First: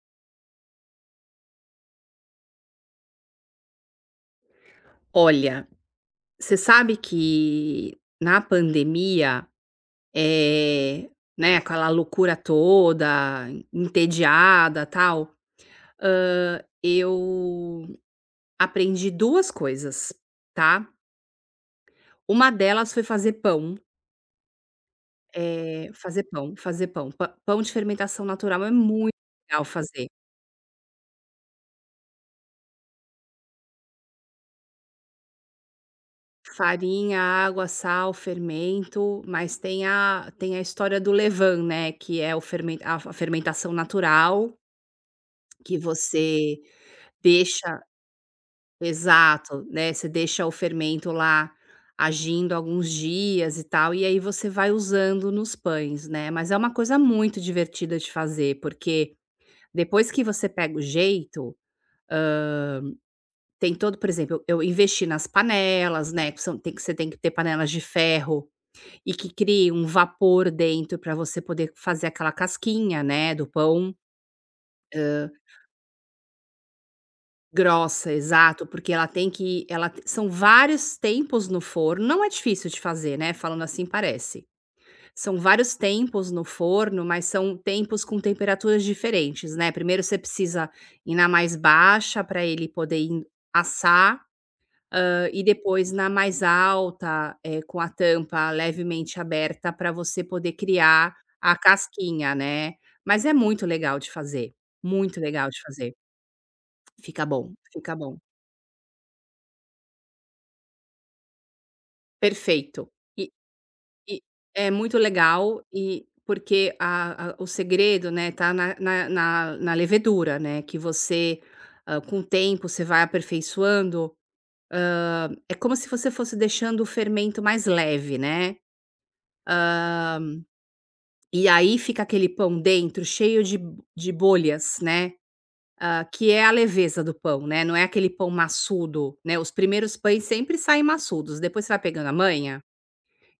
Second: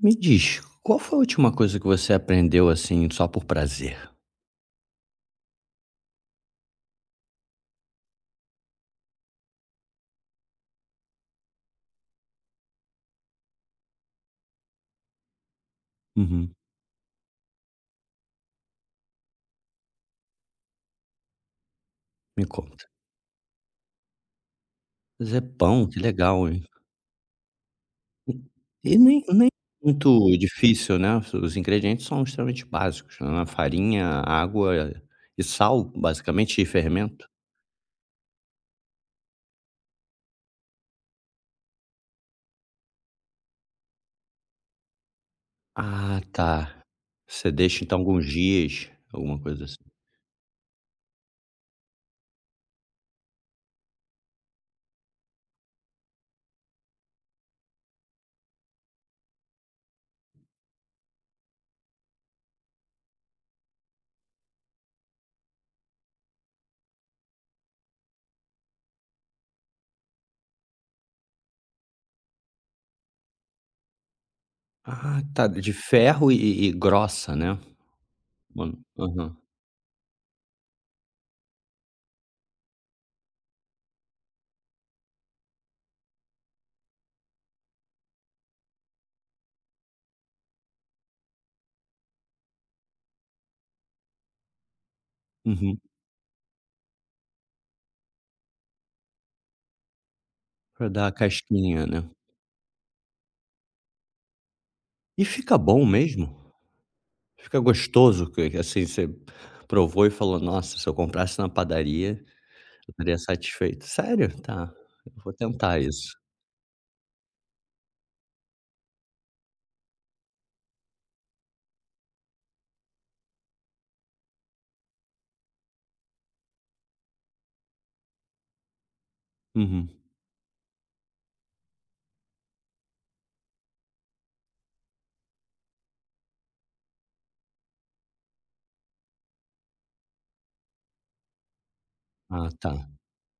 Me diz, qual foi a última coisa que você aprendeu, assim, só por prazer? Olha, você sabe que na pandemia, eh, né, aquela loucura toda, entediada, tal, Uhum. Eu aprendi duas coisas, tá. Me Uma conta. delas foi fazer pão, Fazer pão, que fazer legal, pão, hein? fazer pão. Pa Pão de fermentação E natural é e muito nem nem legal fazer. muito difícil, né, os ingredientes são extremamente básicos, né, farinha, água e sal, basicamente, e Farinha, fermento. água, sal, fermento, mas tem a história do levain, né, que é o fermen a fermentação natural que Ah, você tá. Você deixa. deixa, então, alguns dias, alguma coisa Exato, assim. né, você deixa o fermento lá agindo alguns dias e tal, e aí você vai usando nos pães, né. Mas é uma coisa muito divertida de fazer, porque depois que você pega o jeito, tem todo, por exemplo, eu investi nas panelas, né, que são tem que você tem que ter panelas de ferro e que crie um vapor dentro para você poder fazer aquela casquinha, né, do pão. Ah, tá, de ferro e grossa, né? Grossa, exato, Mano, porque ela tem aham. que são vários tempos no forno, não é difícil de fazer, né, falando assim parece. São vários tempos no forno, mas são tempos com temperaturas diferentes, né. Primeiro você precisa ir na mais baixa para ele poder in assar, e Uhum. depois na mais alta, com a tampa levemente aberta para você poder Pra dar a criar a casquinha, né. casquinha, né. Mas é muito legal de fazer, muito E legal fica de bom fazer. mesmo? Fica bom, Fica fica bom. gostoso que, assim, você provou e falou: "Nossa, se eu comprasse na padaria, Perfeito. eu estaria E satisfeito". e Sério? é Tá, muito eu vou legal, tentar e isso. porque a o segredo, né, tá na levedura, né, que você, com o tempo você vai aperfeiçoando, é como se você fosse deixando o fermento mais leve, né, Uhum. e aí fica aquele pão dentro cheio de b de bolhas, né, que é a leveza do pão, né, não é aquele pão maçudo, né. Os primeiros pães sempre saem maçudos, depois você vai pegando a Ah, manha. tá.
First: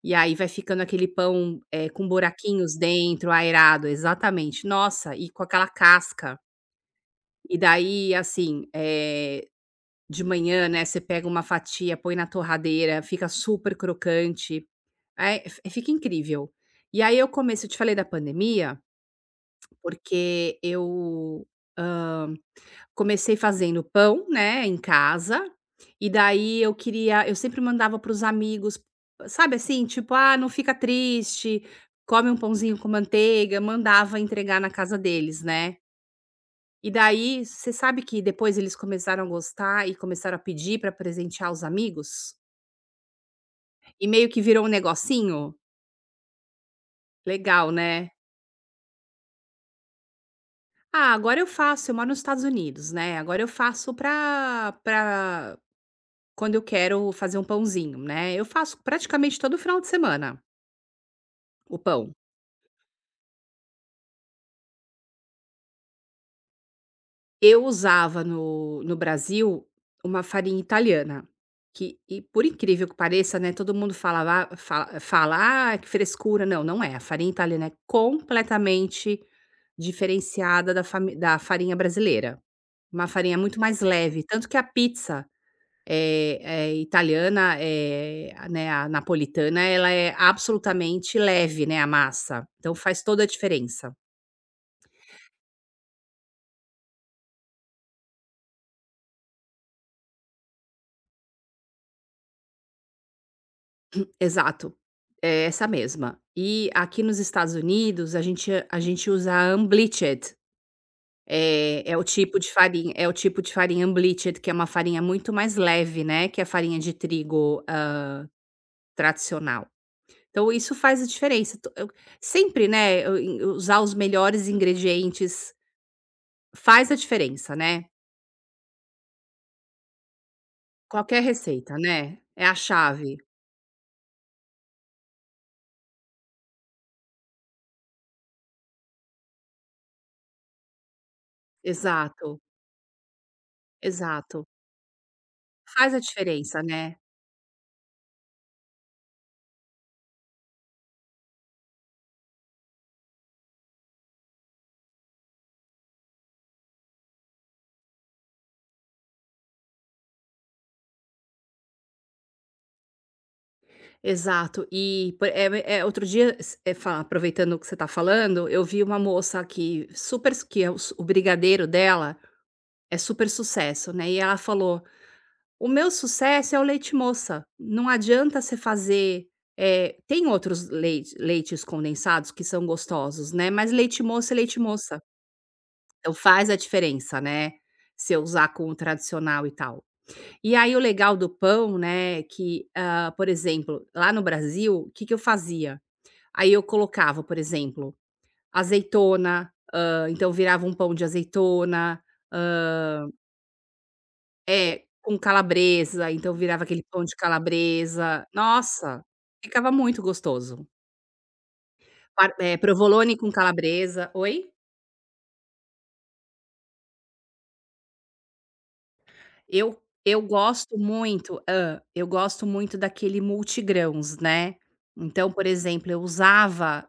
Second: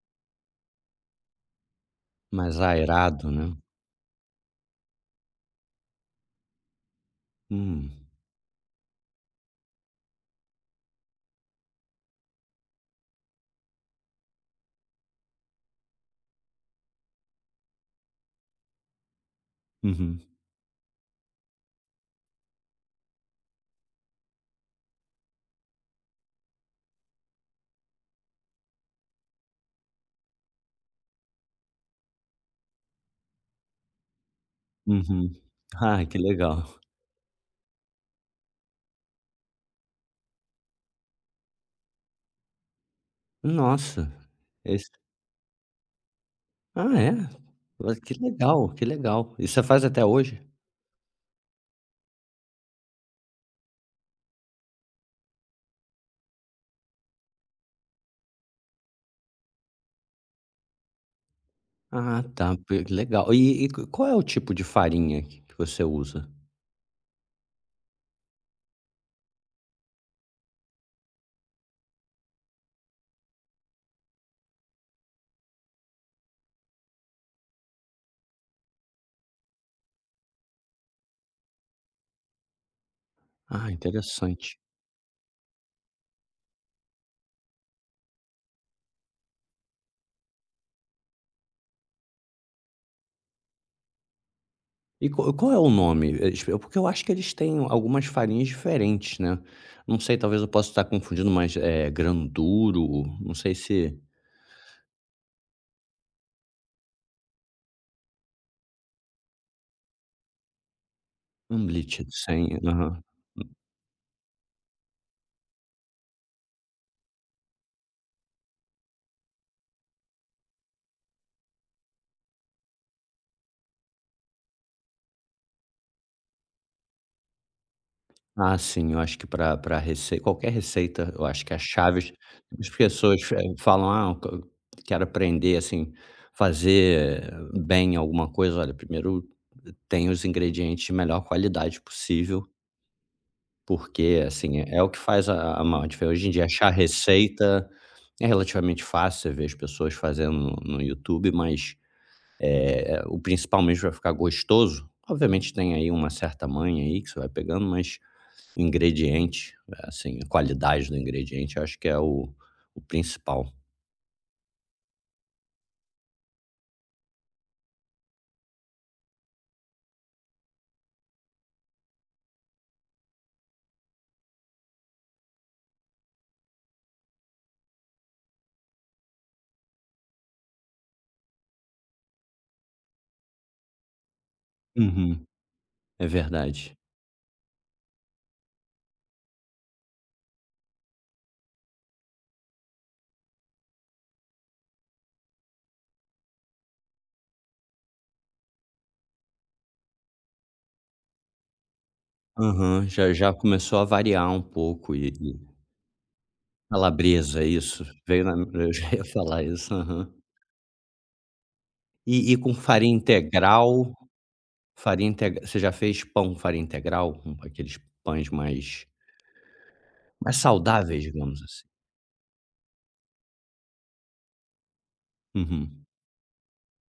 E aí vai ficando aquele pão, com Mais buraquinhos dentro, aerado, né. aerado, exatamente. Nossa, e com aquela casca. E Hum. daí, assim, de manhã, né, você pega uma fatia, põe na torradeira, fica super crocante. É, fi fica incrível. E aí eu comecei, eu te falei da pandemia, Uhum. porque eu, hã, comecei fazendo pão, né, em casa, e daí eu sempre mandava para os amigos, sabe, assim, tipo: "Ah, não fica triste, come um pãozinho com manteiga", mandava entregar na casa Uhum. deles, né. Ai, que legal. E daí, você sabe que depois eles começaram a gostar e começaram a pedir para presentear os amigos? E Nossa, meio que virou um esse negocinho ah, é? legal, Olha, né. que legal, que legal. E você faz até hoje? "Ah, agora eu faço", eu moro nos Estados Unidos, né, "agora eu faço para pra... Quando eu quero fazer um pãozinho", né, eu faço praticamente todo final de semana o pão. Ah, tá, p legal. E qual é o tipo de farinha que você usa? Eu usava no Brasil uma farinha italiana, que, e por incrível que pareça, né, todo mundo fala: "Ah, que frescura". Não, não é. A farinha italiana é completamente diferenciada da fami da farinha brasileira. Uma farinha muito Ah, mais leve, tanto interessante. que a pizza é, italiana, é a né, a napolitana, ela é absolutamente leve, né, a massa, então faz toda a diferença. E qual é o nome? Eles porque eu acho que eles têm algumas farinhas diferentes, né. Não sei, talvez eu possa estar confundindo, mas, granduro, não sei se Exato, é essa mesma. E aqui nos Estados Unidos, a gente usa a unbleached, é o Umblicht tipo sem de farinha aham. é o tipo de farinha unbleached, que é uma farinha muito mais leve, né, que a farinha de trigo, tradicional. Então isso faz a diferença. To Eu sempre, né, eu usar os melhores ingredientes faz a diferença, né. Ah, sim, eu acho que para pra rece qualquer receita, Qualquer eu acho que as receita, chaves né, é a as chave. pessoas fe falam: "Ah, eu co- quero aprender, assim, fazer bem alguma coisa". Olha, primeiro tem os ingredientes de melhor qualidade Exato, possível. Porque, exato. assim, é o que faz a maior Faz a diferença. Hoje em dia, diferença, achar né. receita é relativamente fácil, você vê as pessoas fazendo no YouTube, mas, o principal mesmo vai ficar gostoso, obviamente tem aí uma certa manha aí que você vai pegando, mas o ingrediente, assim, a qualidade do ingrediente, eu acho que é o principal. Exato. E outro dia, s eh, fa aproveitando o que você está falando, eu vi uma moça que super s que é o brigadeiro dela é super sucesso, né, e ela falou: "O meu sucesso é o leite moça, não adianta você fazer". Tem outros leites condensados que são gostosos, né, mas leite moça é leite moça. Uhum. É Então faz a verdade. diferença, né, se eu usar com o tradicional e tal. E aí o legal do pão, né, que, por exemplo, lá no Brasil, o que que eu fazia? Aí eu colocava, por exemplo, azeitona, então virava um pão de azeitona, Aham, hã já já começou a variar um é, pouco e com e calabresa, então virava aquele pão de calabresa, isso, veio calabresa. na eu já ia Nossa, falar ficava isso, muito aham. gostoso. E com farinha Provolone com integral. calabresa? Oi? Farinha integ você já fez pão farinha integral? Com aqueles pães mais Eu, mais saudáveis, digamos assim. Eu gosto muito daquele multigrãos, né. Então, por Uhum. exemplo, eu usava,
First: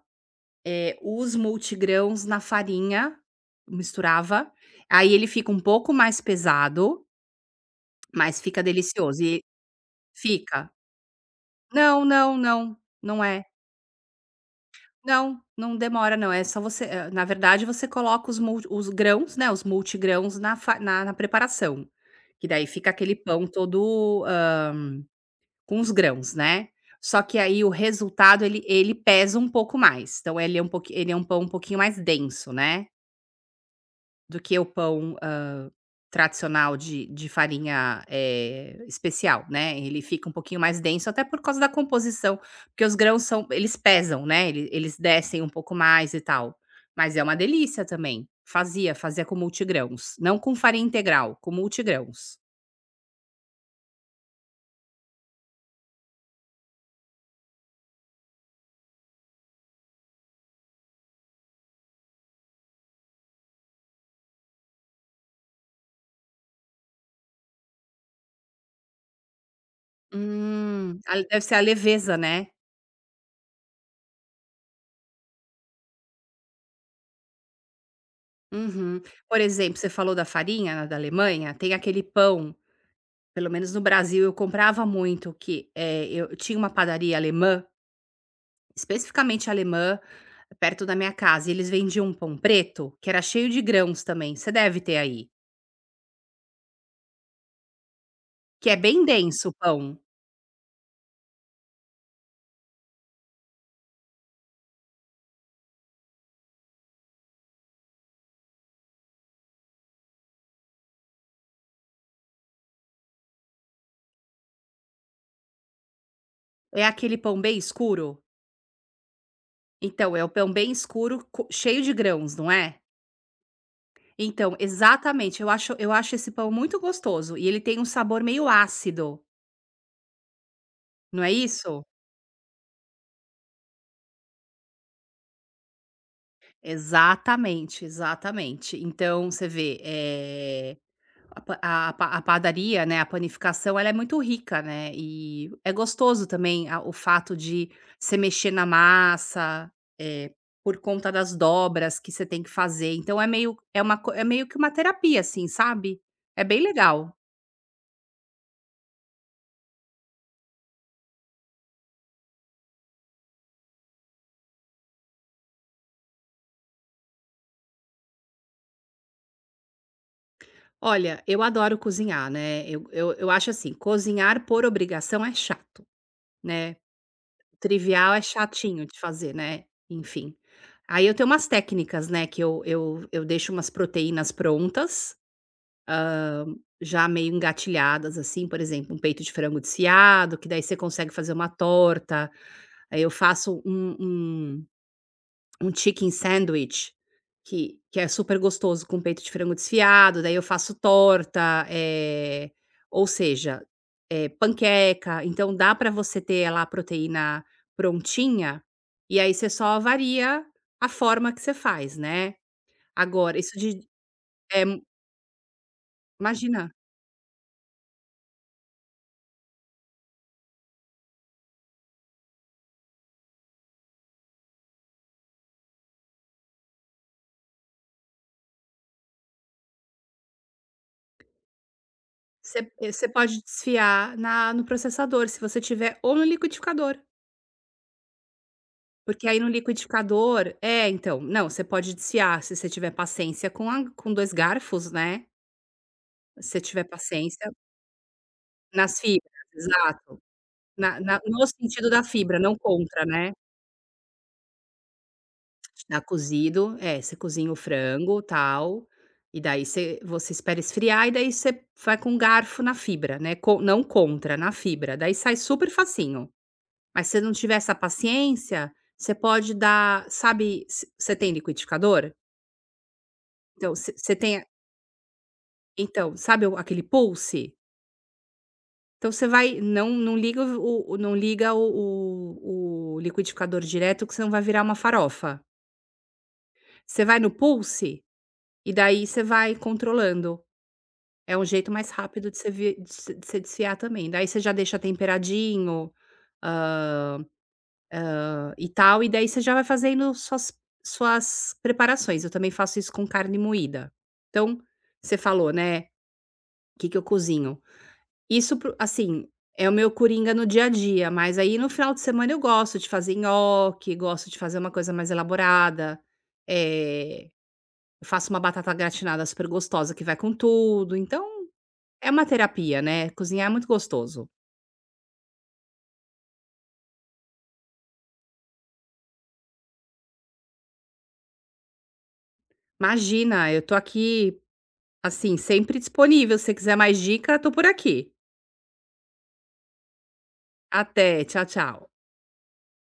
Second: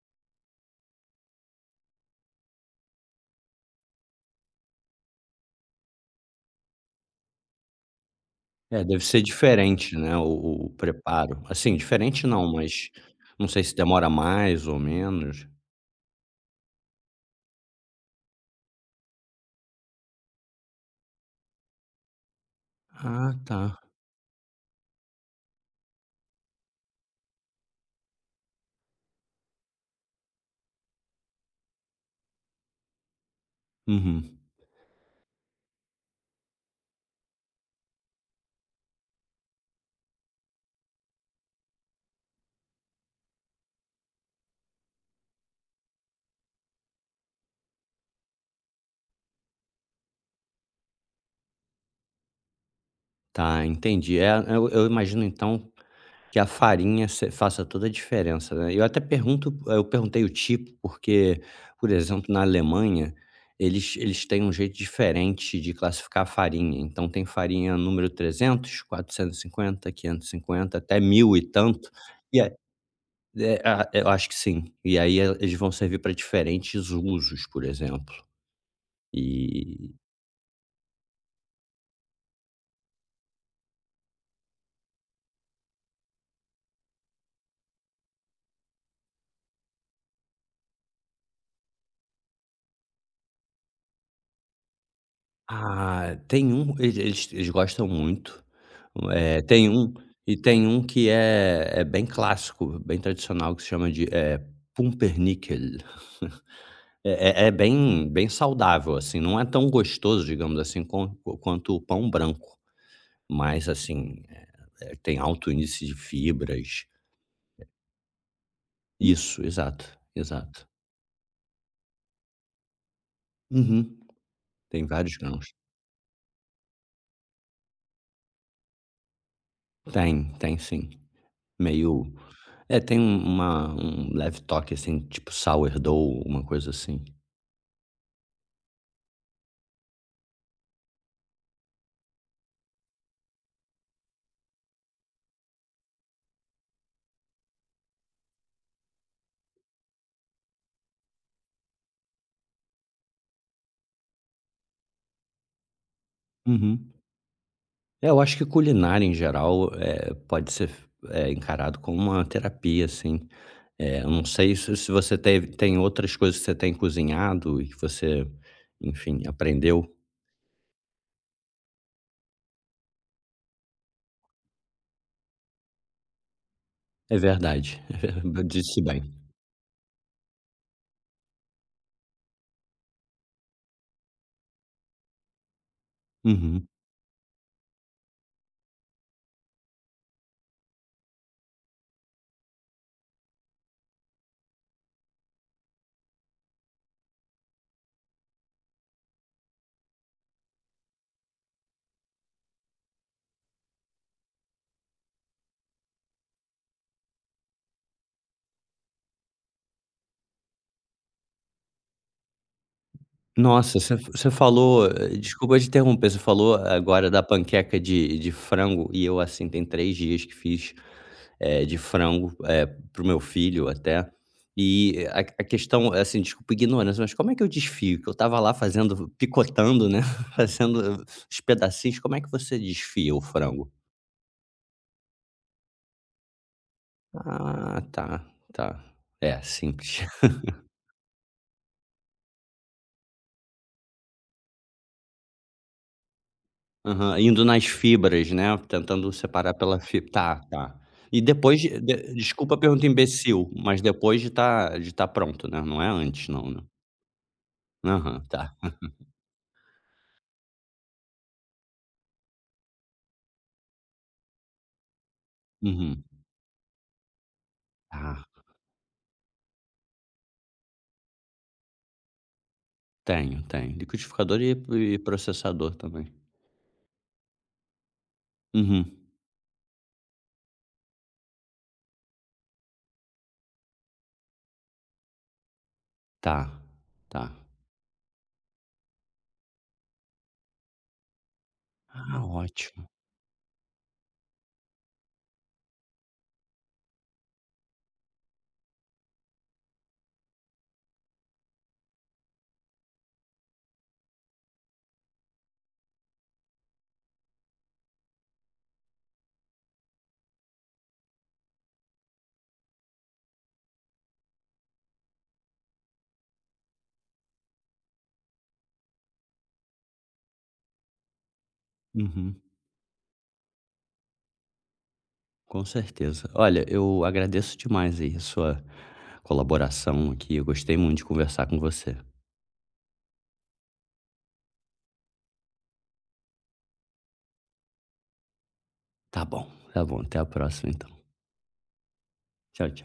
os multigrãos na farinha, misturava, aí ele fica um pouco mais pesado, mas fica É, deve ser delicioso e diferente, né, o fica. preparo. Assim, Não, diferente não, não, não, mas não é. não sei se demora mais ou Não, menos. não demora, não, é só você na verdade você coloca os mul os grãos, né, os multigrãos na fa na na preparação, que daí fica aquele Ah, pão tá. todo com os grãos, né. Só que aí o resultado, ele pesa um pouco mais, então ele é um pouqui ele é um pão um pouquinho mais denso, né, Uhum. do que o pão, tradicional, de farinha, especial, né. Ele fica um pouquinho mais denso até por causa da composição, porque os grãos, são eles pesam, né, eles descem um pouco mais e tal. Mas é uma delícia também. Fazia, fazia com multigrãos, não com farinha integral, com multigrãos. Tá, entendi. É, eu imagino então que a farinha se faça toda a diferença, né. Eu até pergunto eu perguntei o tipo, porque, por exemplo, na Alemanha, eles têm um jeito diferente de classificar a farinha. Então tem farinha número 300, 450, 550, até Hum. A, 1.000 e deve ser a tanto. leveza, E né. a é a eu acho que sim. E aí eles vão servir para diferentes usos, por exemplo. Uhum. Por exemplo, você falou da farinha, né, da Alemanha, tem aquele pão, pelo menos no Brasil eu comprava muito, que, eu tinha uma padaria alemã, especificamente alemã, perto da minha casa, e eles vendiam um pão preto, que era cheio de grãos também, você deve ter aí, Ah, tem um eles gostam muito. que é bem denso o Tem um pão. e tem um que é bem clássico, bem tradicional, que se chama de, pumpernickel. É bem bem saudável, assim, não é tão gostoso, digamos assim, com quanto o pão branco, mas, assim, tem alto índice de fibras. É aquele pão bem escuro? Isso, exato, Então, é o pão exato. bem escuro, co cheio de grãos, não é? Uhum. Então, Tem vários exatamente, eu grãos. acho, eu acho esse pão muito gostoso, e ele tem um sabor meio ácido, Tem, tem sim. não é isso? Meio é, tem um uma um leve toque, assim, tipo sourdough, uma coisa assim. Exatamente, exatamente. Então você vê, a pa a padaria, né, a panificação, ela é muito rica, né, e é gostoso também a o fato de você mexer na massa, eh, por conta das dobras que você tem que fazer, então é meio é uma co é meio que uma terapia, assim, sabe. É bem Uhum. legal. É, eu acho que culinária em geral, é pode ser f encarado como uma terapia, assim. Eu não sei se se você teve tem outras coisas que você tem cozinhado e que você, enfim, aprendeu. Olha, eu adoro cozinhar, né, eu, acho, assim, cozinhar por obrigação é chato, né. É verdade, é Trivial é verda disse chatinho de bem. fazer, né, enfim. Aí eu tenho umas técnicas, né, que eu, deixo umas proteínas prontas, Uhum. já meio engatilhadas, assim, por exemplo, um peito de frango desfiado, que daí você consegue fazer uma torta. Aí eu faço um, um chicken sandwich, que é super gostoso com peito de frango desfiado. Daí eu faço torta, ou seja, panqueca. Então dá para você ter lá a proteína prontinha, e aí você só varia a forma que você faz, né. Agora, isso Nossa, de... você eh, falou desculpa te interromper, você falou Imagina, agora da panqueca de frango e eu, assim, tem 3 dias que fiz de frango, para o meu filho até. E a questão, assim, desculpa a ignorância, mas como é que eu desfio? Que eu estava lá fazendo picotando, né, fazendo os pedacinhos, como é que você você, você desfia o pode frango? desfiar na no processador, se você tiver, ou no liquidificador. Ah, tá, tá. Porque aí É, no simples. liquidificador é, então, não, você pode desfiar, se você tiver paciência, com a, com 2 garfos, né, se você tiver Aham, indo paciência nas fibras, né, nas tentando fibras, separar pela fibra. exato. Tá, tá. Na na E No depois de sentido da de fibra, não desculpa a pergunta contra, né. imbecil, mas depois de tá pronto, né, não é Tá antes não, né? cozido, é, você cozinha o Aham, frango, tá. tal, e daí você, você espera esfriar, e daí você vai com um garfo na fibra, né, co não contra, na fibra, daí sai super Uhum. facinho. Mas se você não tiver essa Ah. paciência, você pode dar, sabe, você, você tem liquidificador? Tenho, tenho. Então você Liquidificador tem... e processador também. Então, sabe o aquele Pulse? Uhum. Então você vai, não, não liga o, o liquidificador direto, que senão vai virar uma farofa. Tá, Você vai tá. no Pulse, e daí você vai controlando. É um jeito mais Ah, rápido de você ótimo. De você desfiar também. Daí você já deixa temperadinho, hã, e tal, e daí você já vai fazendo suas, suas preparações. Eu também faço isso com carne moída. Então, você falou, né, o que que eu cozinho? Isso, pro, assim, é o meu coringa no dia a dia, mas aí no final de semana eu gosto de fazer nhoque, gosto de fazer uma coisa mais elaborada, eh, eu faço uma batata gratinada super gostosa que vai com tudo, então é uma Uhum, terapia, né, cozinhar é muito gostoso. com certeza. Olha, eu agradeço demais aí a sua colaboração aqui. Eu gostei muito de conversar com você. Imagina, eu tô aqui, assim, sempre disponível, se você quiser mais dica, tô por aqui. Tá bom, tá bom. Até a próxima, então. Até, tchau, tchau. Tchau, tchau.